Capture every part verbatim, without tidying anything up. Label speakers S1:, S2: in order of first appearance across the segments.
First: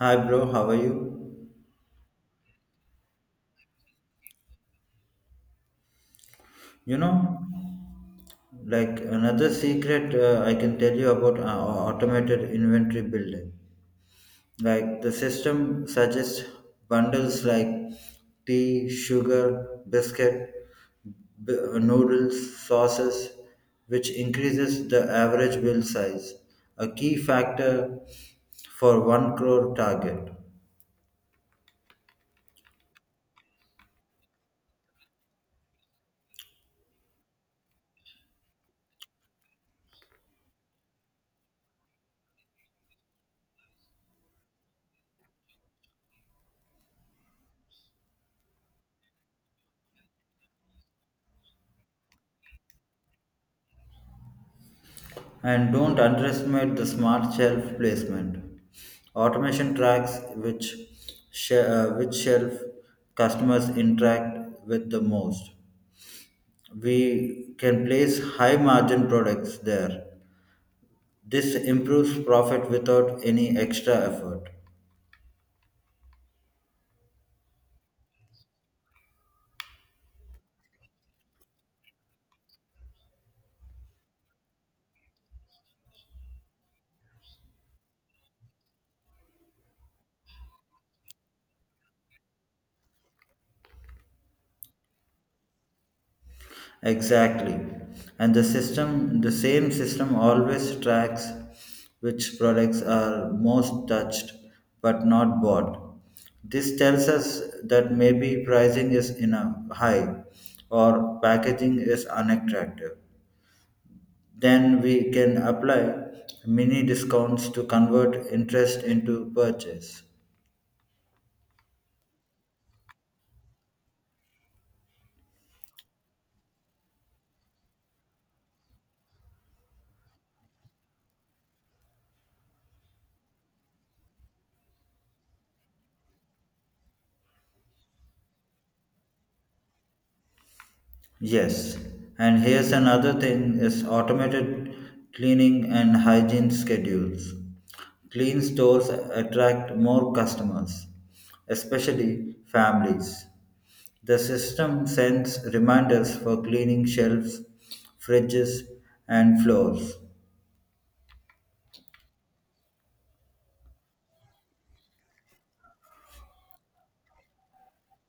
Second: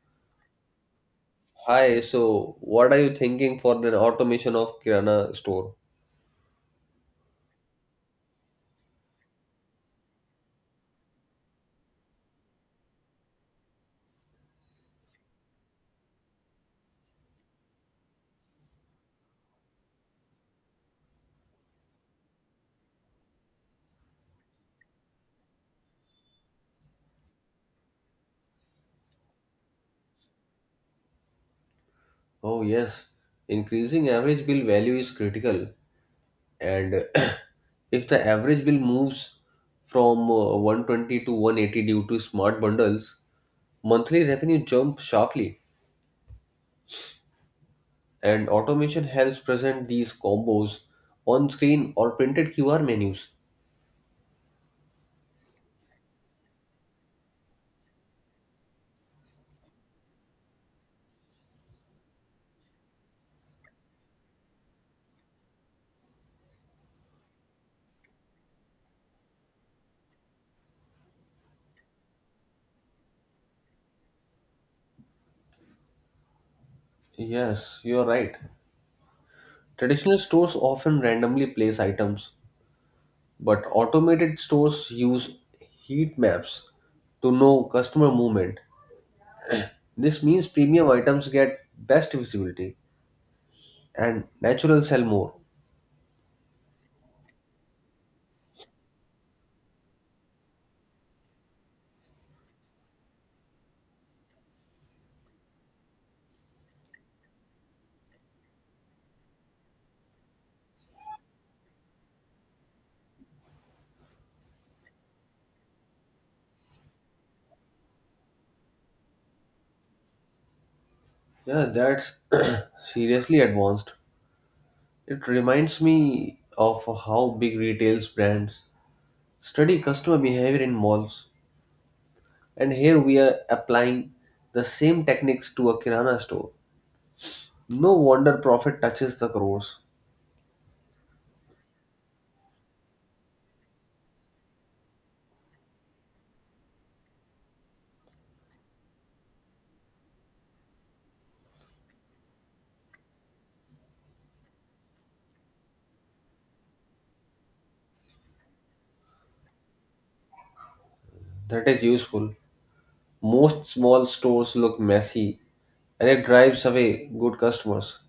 S1: Hi, bro. How are you?
S2: Hi, so what are you thinking for the automation of Kirana store?
S1: You know, like another secret uh, I can tell you about uh, automated inventory building. Like the system suggests bundles like tea, sugar, biscuit, b- noodles, sauces, which increases the average bill size, a key factor for 1 crore target.
S2: Oh, yes. Increasing average bill value is critical. And if the average bill moves from uh, one twenty to one eighty due to smart bundles, monthly revenue jumps sharply. And automation helps present these combos on screen or printed Q R menus.
S1: And don't underestimate the smart shelf placement. Automation tracks which, sh- uh, which shelf customers interact with the most. We can place high margin products there. This improves profit without any extra effort.
S2: Yes, you're right. Traditional stores often randomly place items, but automated stores use heat maps to know customer movement. This means premium items get best visibility and natural sell more.
S1: Exactly. And the system, the same system always tracks which products are most touched but not bought. This tells us that maybe pricing is enough high or packaging is unattractive. Then we can apply mini discounts to convert interest into purchase.
S2: Yeah, that's seriously advanced. It reminds me of how big retail brands study customer behavior in malls. And here we are applying the same techniques to a Kirana store. No wonder profit touches the crores.
S1: Yes, and here's another thing is automated cleaning and hygiene schedules. Clean stores attract more customers, especially families. The system sends reminders for cleaning shelves, fridges, and floors.
S2: That is useful. Most small stores look messy and it drives away good customers.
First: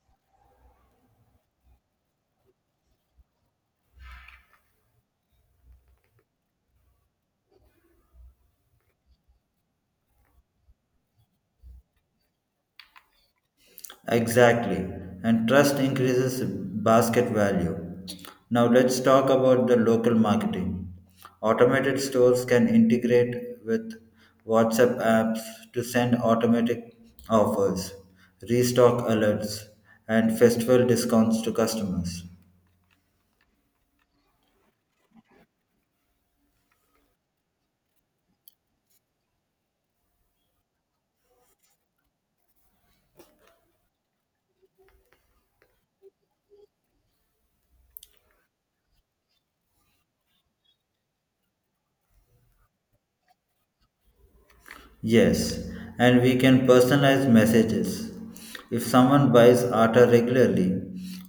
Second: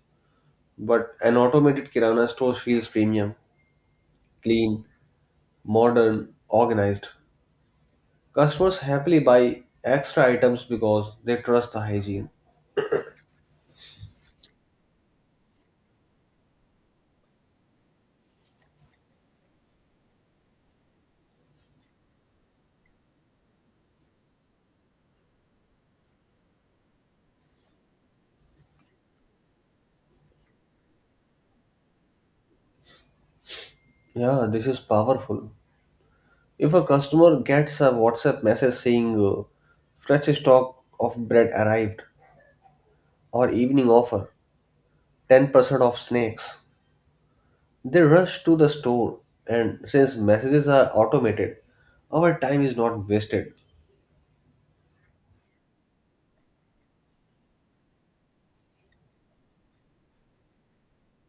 S2: But an automated Kirana store feels premium, clean, modern, organized. Customers happily buy extra items because they trust the hygiene.
S1: Exactly. And trust increases basket value. Now let's talk about the local marketing. Automated stores can integrate with WhatsApp apps to send automatic offers, restock alerts, and festival discounts to customers.
S2: Yeah, this is powerful. If a customer gets a WhatsApp message saying uh, fresh stock of bread arrived or evening offer, ten percent off snacks, they rush to the store, and since messages are automated, our time is not wasted.
S1: Yes, and we can personalize messages. If someone buys Atta regularly,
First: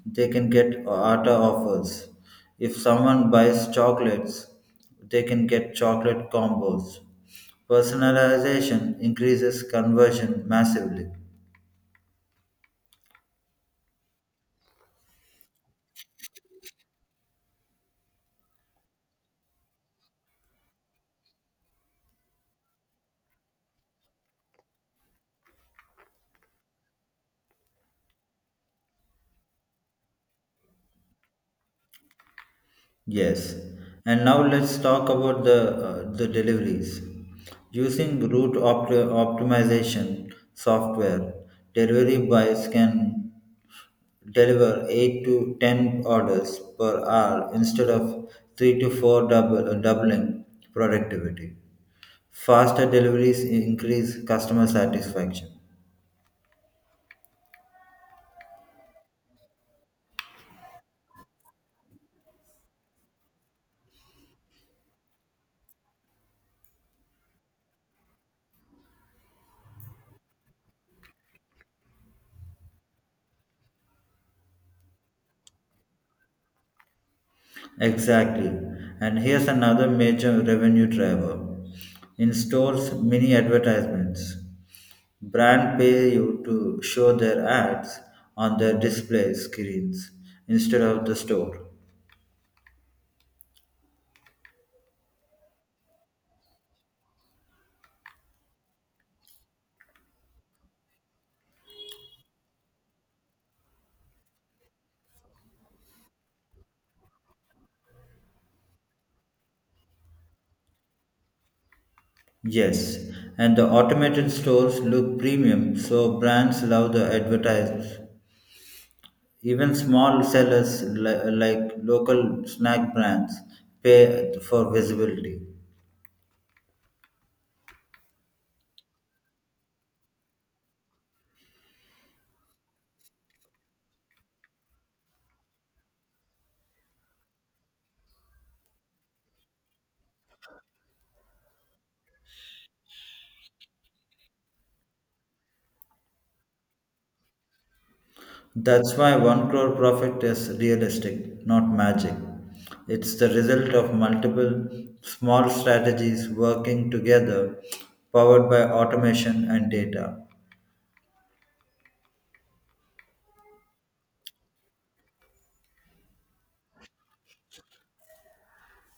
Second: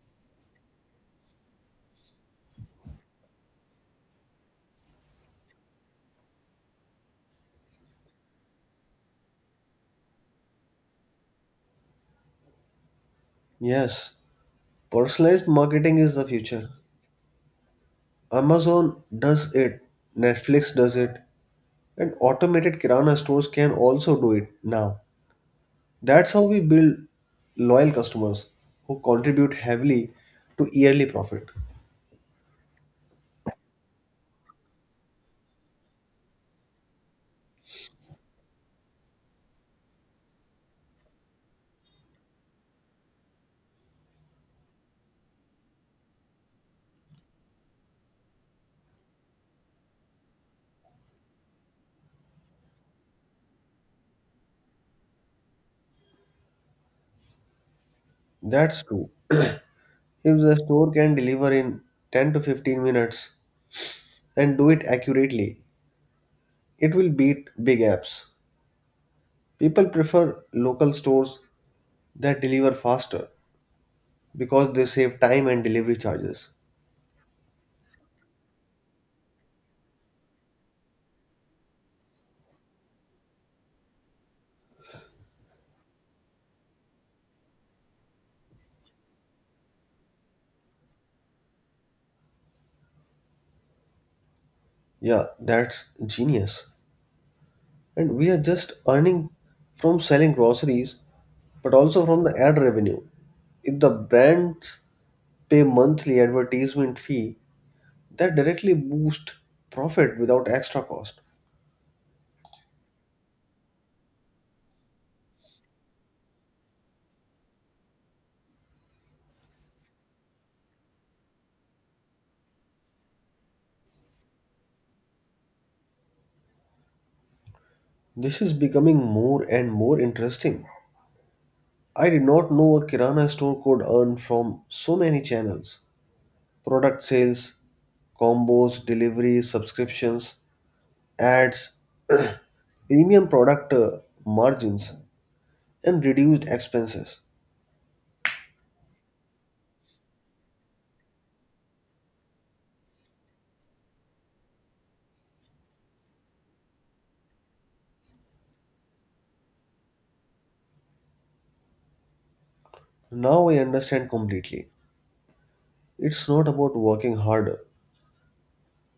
S1: they can get Atta offers. If someone buys chocolates, they can get chocolate combos. Personalization increases conversion massively.
S2: Yes, personalized marketing is the future. Amazon does it, Netflix does it, and automated Kirana stores can also do it now. That's how we build loyal customers who contribute heavily to yearly profit.
S1: Yes, and now let's talk about the uh, the deliveries. Using route opt- optimization software, delivery buys can deliver eight to ten orders per hour instead of three to four double, uh, doubling productivity. Faster deliveries increase customer satisfaction.
S2: That's true. If the store can deliver in ten to fifteen minutes and do it accurately, it will beat big apps. People prefer local stores that deliver faster because they save time and delivery charges.
S1: Exactly. And here's another major revenue driver. In stores, mini advertisements. Brand pay you to show their ads on their display screens instead of the store.
S2: Yeah, that's genius. And we are just earning from selling groceries, but also from the ad revenue. If the brands pay monthly advertisement fee, that directly boost profit without extra cost.
S1: Yes, and the automated stores look premium, so brands love the advertise. Even small sellers li- like local snack brands pay for visibility.
S2: This is becoming more and more interesting. I did not know a Kirana store could earn from so many channels: product sales, combos, deliveries, subscriptions, ads, premium product uh, margins, and reduced expenses.
S1: That's why 1 crore profit is realistic, not magic. It's the result of multiple small strategies working together, powered by automation and data.
S2: Now I understand completely. It's not about working harder,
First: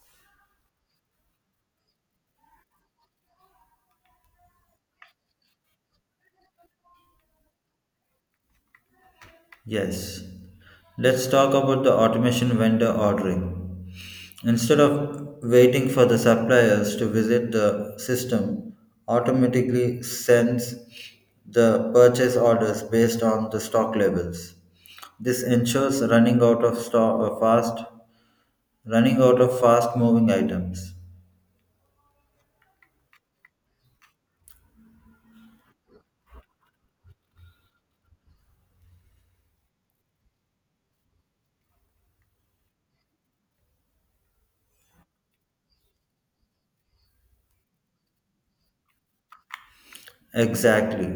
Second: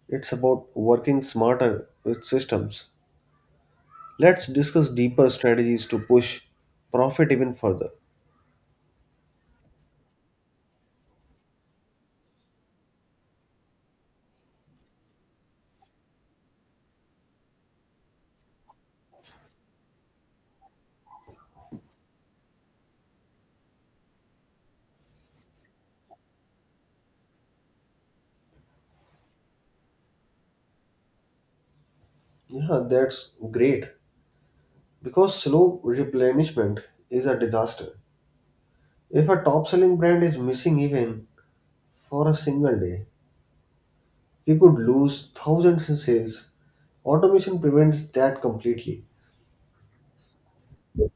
S2: it's about working smarter with systems. Let's discuss deeper strategies to push profit even further.
S1: Yes. Let's talk about the automation vendor ordering. Instead of waiting for the suppliers to visit the system, automatically sends the purchase orders based on the stock levels. This ensures running out of stock fast running out of fast moving items.
S2: Yeah, that's great. Because slow replenishment is a disaster. If a top selling brand is missing even for a single day, we could lose thousands in sales. Automation prevents that completely.
S1: Exactly.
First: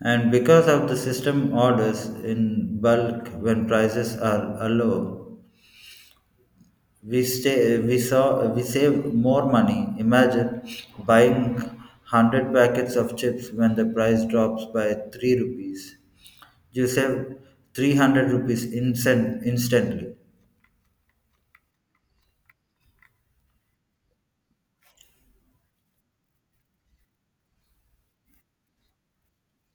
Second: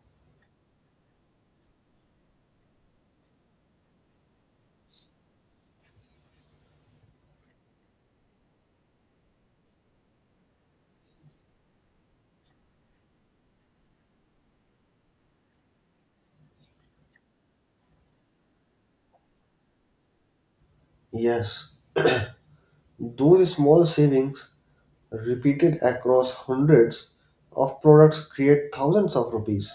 S1: And because of the system orders in bulk when prices are low, We stay, we saw, we save more money. Imagine buying hundred packets of chips when the price drops by three rupees. You save three hundred rupees instant, instantly.
S2: Yes, those small savings repeated across hundreds of products create thousands of rupees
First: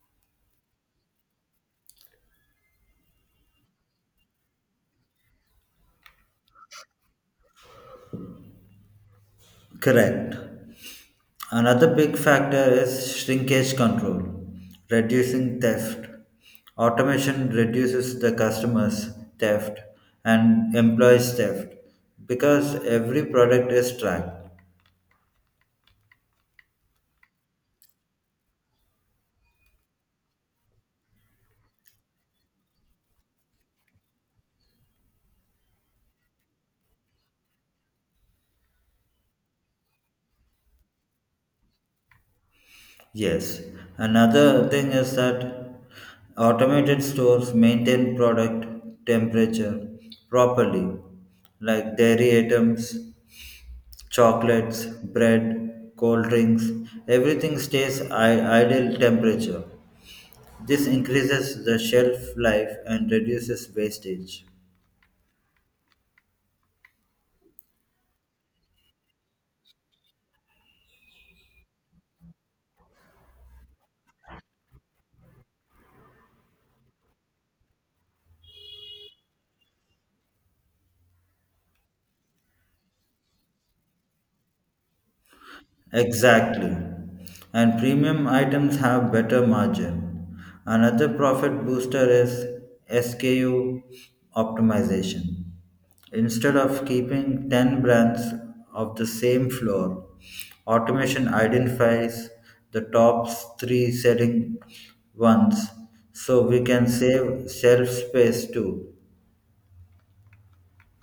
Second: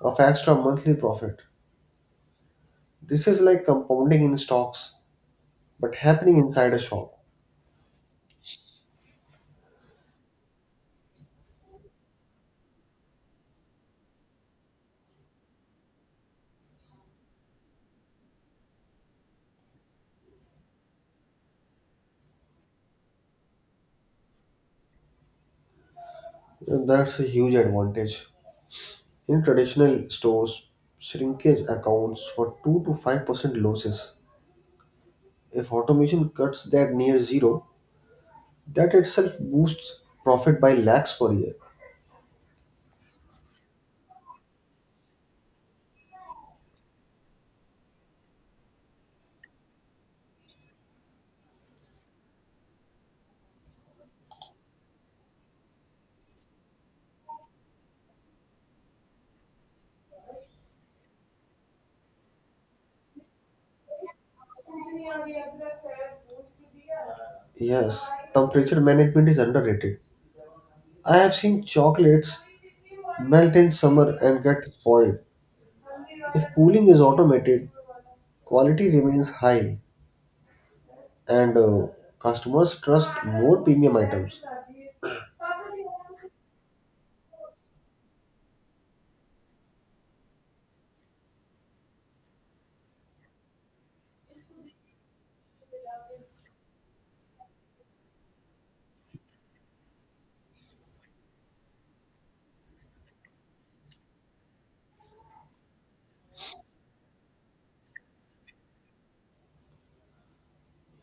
S2: of extra monthly profit. This is like compounding in stocks but happening inside a shop.
S1: Correct. Another big factor is shrinkage control, reducing theft. Automation reduces the customer's theft and employees' theft because every product is tracked.
S2: That's a huge advantage. In traditional stores, shrinkage accounts for two to five percent losses. If automation cuts that near zero, that itself boosts profit by lakhs per year.
S1: Yes, another thing is that automated stores maintain product temperature properly, like dairy items, chocolates, bread, cold drinks, everything stays I- ideal temperature. This increases the shelf life and reduces wastage.
S2: Yes, temperature management is underrated. I have seen chocolates melt in summer and get spoiled. If cooling is automated, quality remains high and uh, customers trust more premium items.
S1: Exactly. And premium items have better margin. Another profit booster is S K U optimization. Instead of keeping ten brands of the same floor, automation identifies the top three selling ones so we can save shelf space too.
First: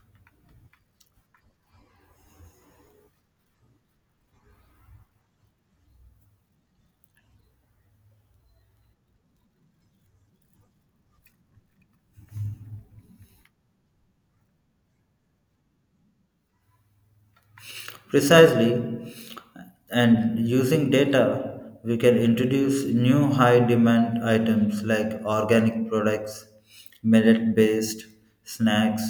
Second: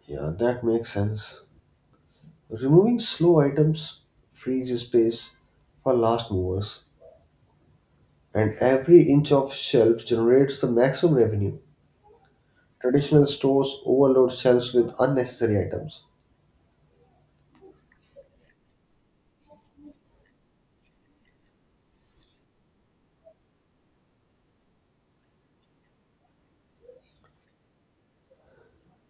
S2: Yeah, that makes sense. Removing slow items frees space for last movers, and every inch of shelf generates the maximum revenue. Traditional stores overload shelves with unnecessary items.
S1: Precisely, and using data, we can introduce new high demand items like organic products, millet based snacks,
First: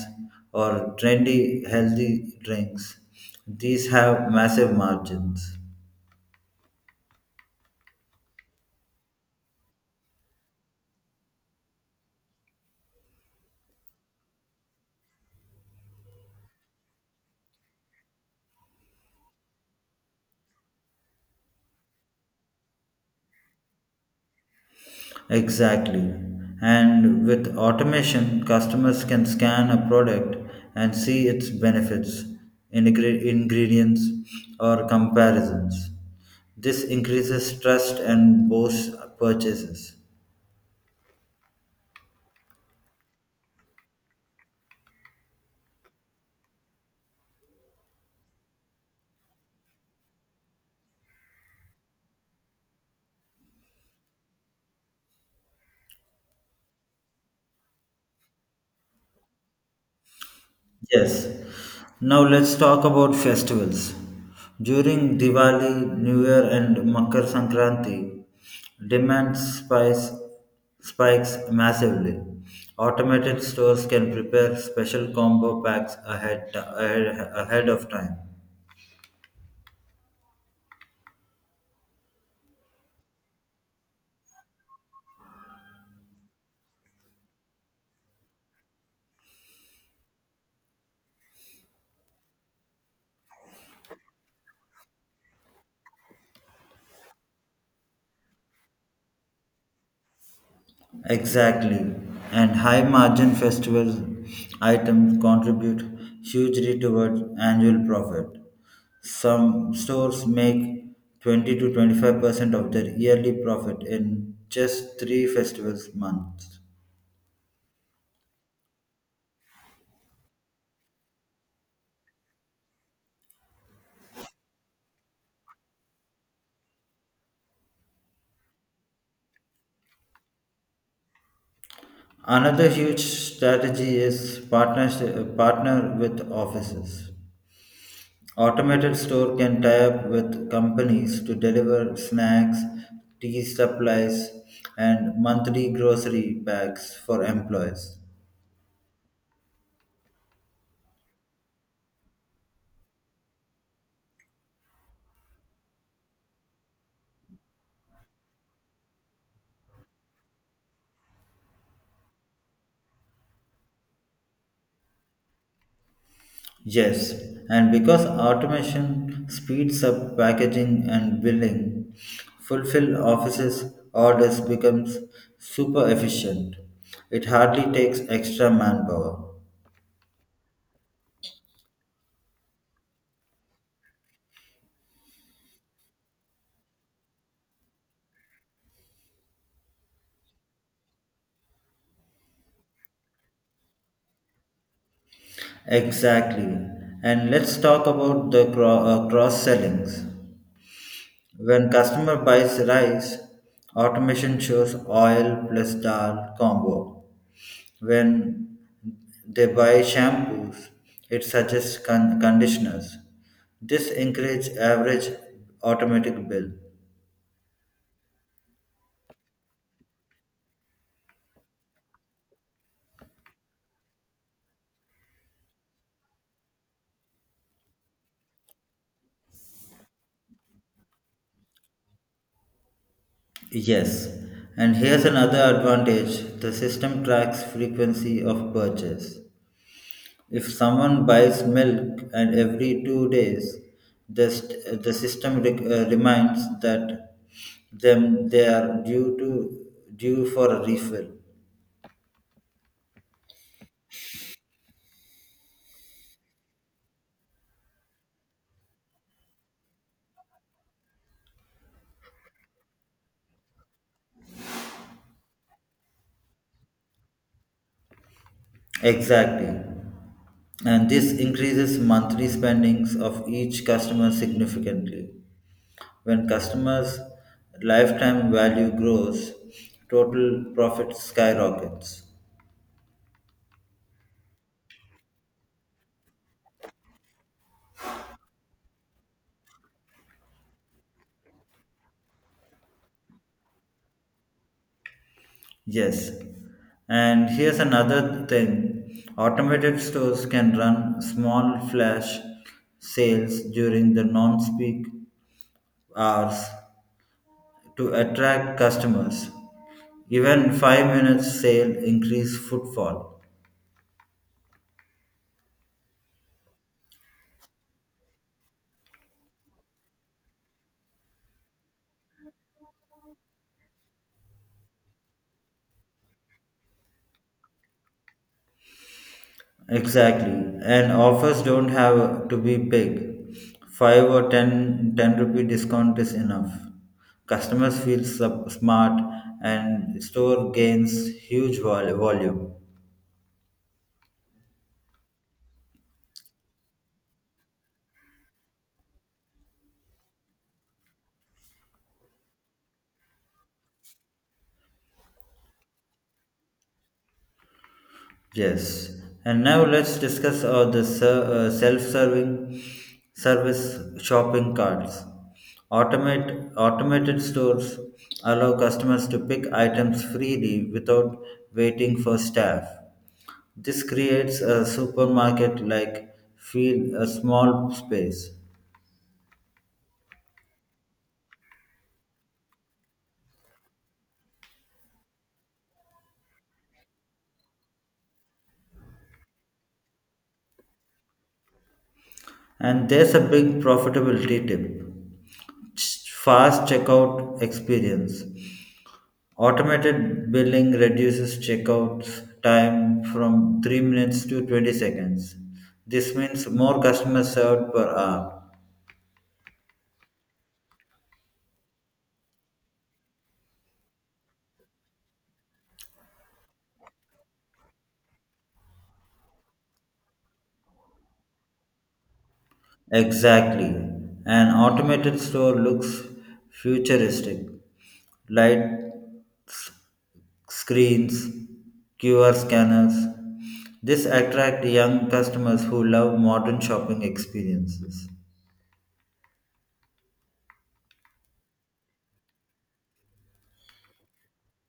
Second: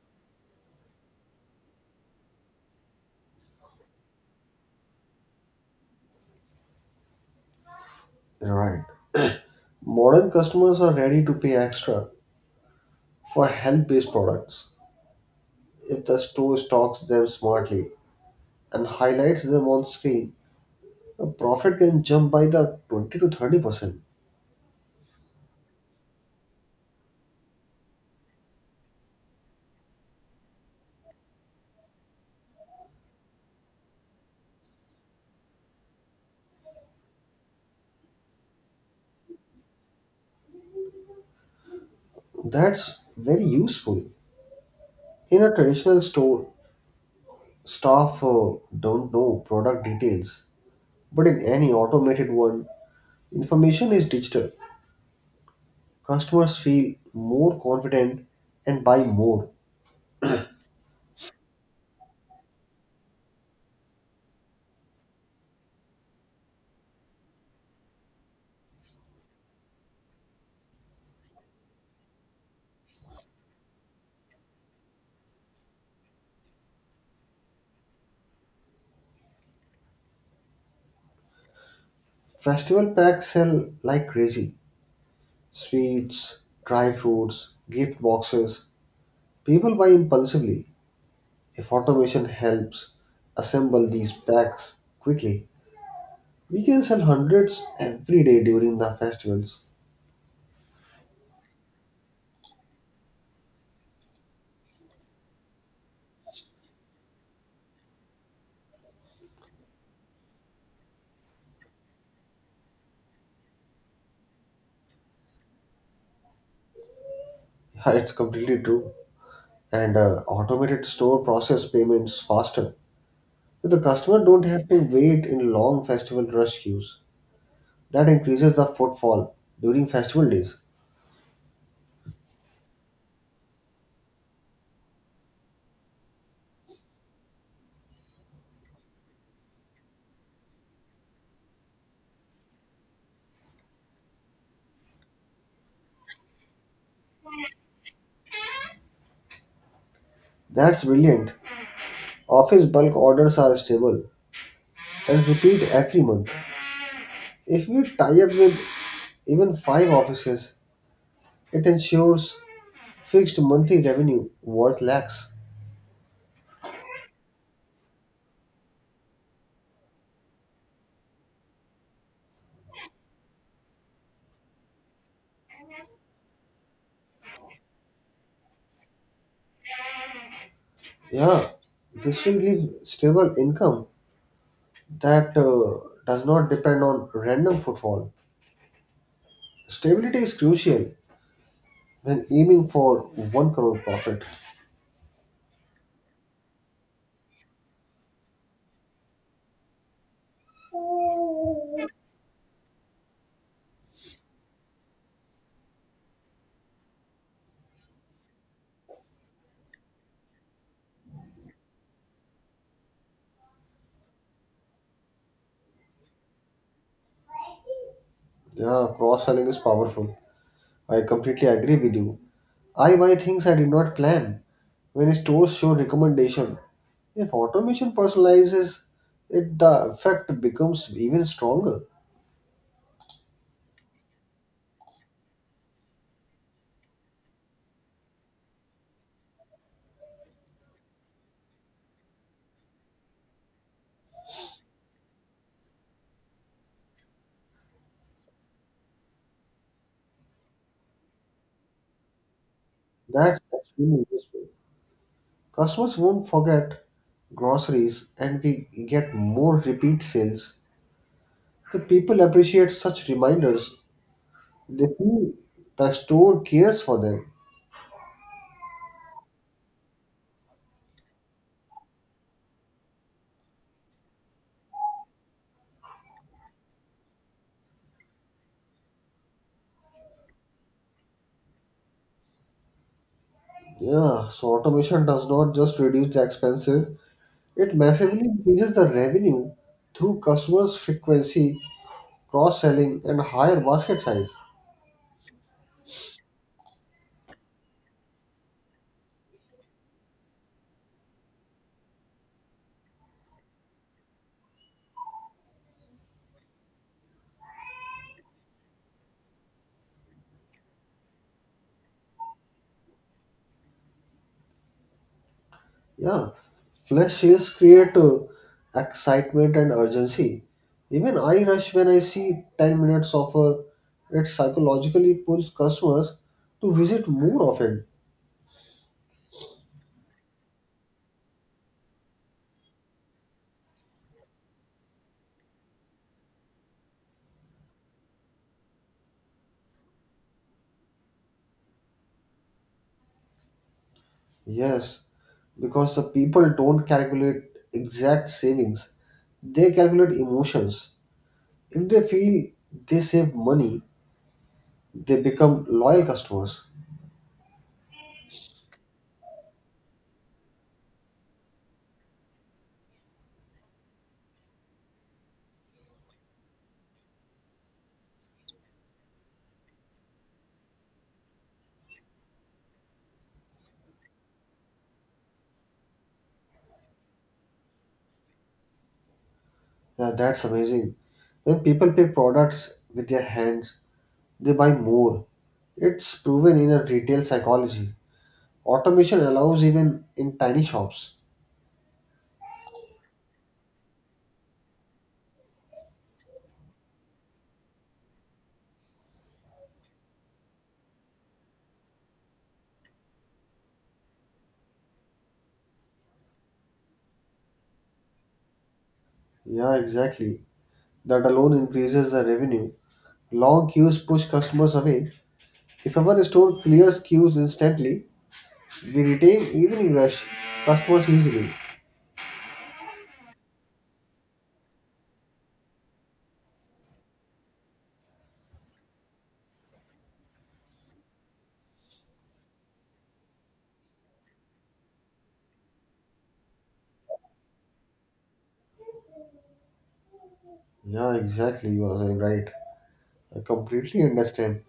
S1: or trendy healthy drinks. These have massive margins.
S2: Right. Modern customers are ready to pay extra for health based products. If the store stocks them smartly and highlights them on screen, the profit can jump by the twenty to thirty percent.
S1: Exactly. And with automation, customers can scan a product and see its benefits, ingre- ingredients, or comparisons. This increases trust and boosts purchases.
S2: That's very useful. In a traditional store, staff uh, don't know product details, but in any automated one, information is digital. Customers feel more confident and buy more.
S1: Yes. Now let's talk about festivals. During Diwali, New Year, and Makar Sankranti, demand spice, spikes massively. Automated stores can prepare special combo packs ahead, ahead, ahead of time.
S2: Festival packs sell like crazy. Sweets, dry fruits, gift boxes. People buy impulsively. If automation helps assemble these packs quickly, we can sell hundreds every day during the festivals.
S1: Exactly. And high margin festival items contribute hugely towards annual profit. Some stores make twenty to twenty-five percent of their yearly profit in just three festivals months.
S2: Yeah, it's completely true. And uh, automated store process payments faster. So the customer don't have to wait in long festival rush queues. That increases the footfall during festival days.
S1: Another huge strategy is partners, partner with offices. Automated store can tie up with companies to deliver snacks, tea supplies, and monthly grocery bags for employees.
S2: That's brilliant. Office bulk orders are stable and repeat every month. If we tie up with even five offices, it ensures fixed monthly revenue worth lakhs.
S1: Yes, and because automation speeds up packaging and billing, fulfill offices orders becomes super efficient. It hardly takes extra manpower.
S2: Yeah, this will give stable income that uh, does not depend on random footfall. Stability is crucial when aiming for one crore profit.
S1: Exactly. And let's talk about the cro- uh, cross sellings. When customer buys rice, automation shows oil plus dal combo. When they buy shampoos, it suggests con- conditioners. This encourages average automatic bill.
S2: Yeah, cross selling is powerful. I completely agree with you. I buy things I did not plan. When stores show recommendation, if automation personalizes it, the effect becomes even stronger.
S1: Yes, and here's another advantage the system tracks frequency of purchase. If someone buys milk and every two days, the, st- the system rec- uh, reminds that them they are due to due for a refill.
S2: That's extremely useful. Customers won't forget groceries and we get more repeat sales. The people appreciate such reminders. They feel the store cares for them.
S1: Exactly. And this increases monthly spendings of each customer significantly. When customers' lifetime value grows, total profit skyrockets.
S2: Yeah, so automation does not just reduce the expenses, it massively increases the revenue through customers' frequency, cross selling, and higher basket size.
S1: Yes. And here's another thing automated stores can run small flash sales during the non peak hours to attract customers. Even five minutes sale increase footfall.
S2: Yeah, flash sales create uh, excitement and urgency. Even I rush when I see ten minutes offer, it psychologically pulls customers to visit more often.
S1: Exactly. And offers don't have to be big. five or ten ten rupee discount is enough. Customers feel sup- smart and store gains huge vol- volume.
S2: Yes, because the people don't calculate exact savings, they calculate emotions. If they feel they save money, they become loyal customers.
S1: Yes, and now let's discuss uh, the ser- uh, self-serving service shopping carts. Automate automated stores allow customers to pick items freely without waiting for staff. This creates a supermarket-like feel, a small space.
S2: Yeah, that's amazing. When people pay products with their hands, they buy more. It's proven in a retail psychology. Automation allows even in tiny shops.
S1: And there's a big profitability tip fast checkout experience. Automated billing reduces checkouts time from three minutes to twenty seconds. This means more customers served per hour.
S2: Yeah, exactly. That alone increases the revenue. Long queues push customers away. If our store clears queues instantly, we retain evening rush customers easily.
S1: Exactly. An automated store looks futuristic. Lights, screens, Q R scanners. This attract young customers who love modern shopping experiences.
S2: Yeah, exactly. You are right. I completely understand.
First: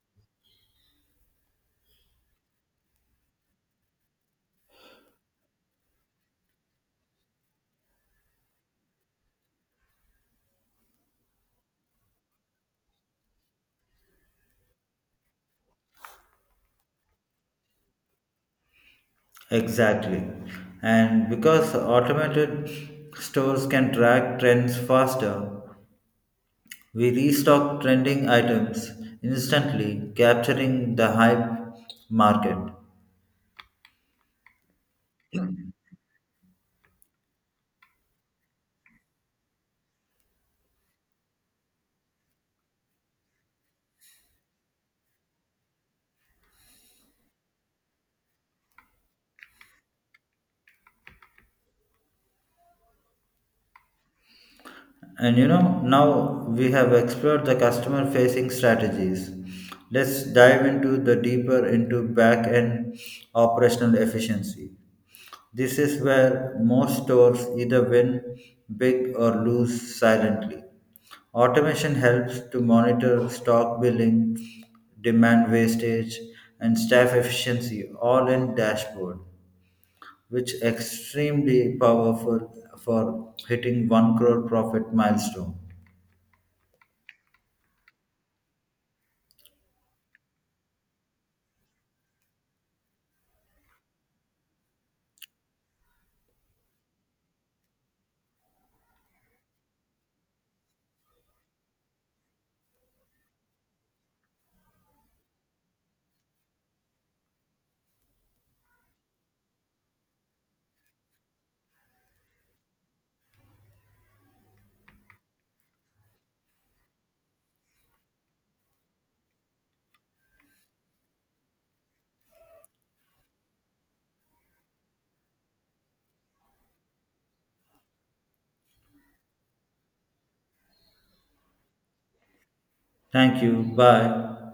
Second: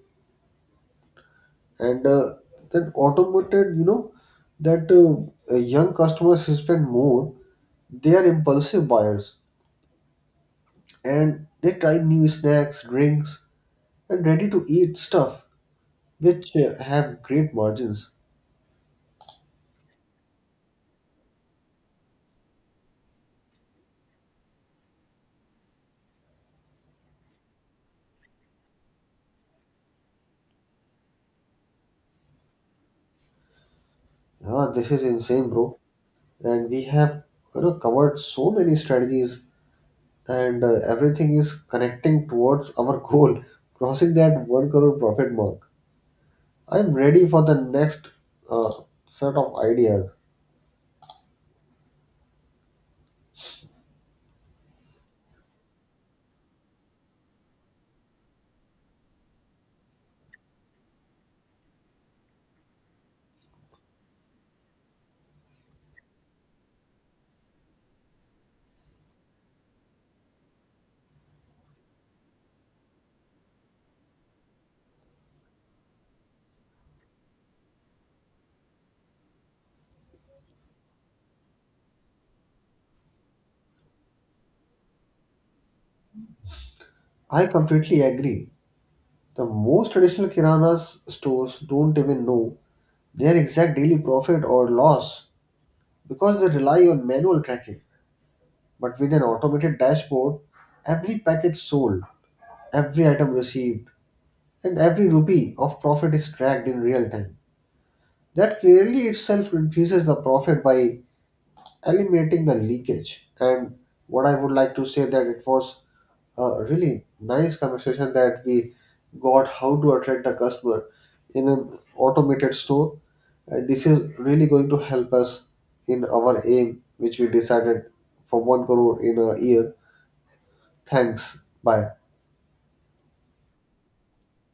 S2: and uh, that automated you know that uh, uh, young customers spend more, they are impulsive buyers, and they try new snacks, drinks, and ready to eat stuff which uh, have great margins.
S1: Exactly. And because automated stores can track trends faster, we restock trending items instantly, capturing the hype market.
S2: Ah, this is insane, bro. And we have, you know, covered so many strategies, and uh, everything is connecting towards our goal, crossing that one crore profit mark. I'm ready for the next uh, set of ideas.
S1: And you know, now we have explored the customer facing strategies. Let's dive into the deeper into back end operational efficiency. This is where most stores either win big or lose silently. Automation helps to monitor stock billing, demand wastage, and staff efficiency all in dashboard, which extremely powerful for hitting 1 crore profit milestone.
S2: I completely agree. The most traditional kirana stores don't even know their exact daily profit or loss because they rely on manual tracking. But with an automated dashboard, every packet sold, every item received, and every rupee of profit is tracked in real time. That clearly itself increases the profit by eliminating the leakage. And what I would like to say that it was a really nice conversation that we got how to attract the customer in an automated store. And this is really going to help us in our aim, which we decided for one crore in a year. Thanks. Bye.
S1: Thank you. Bye.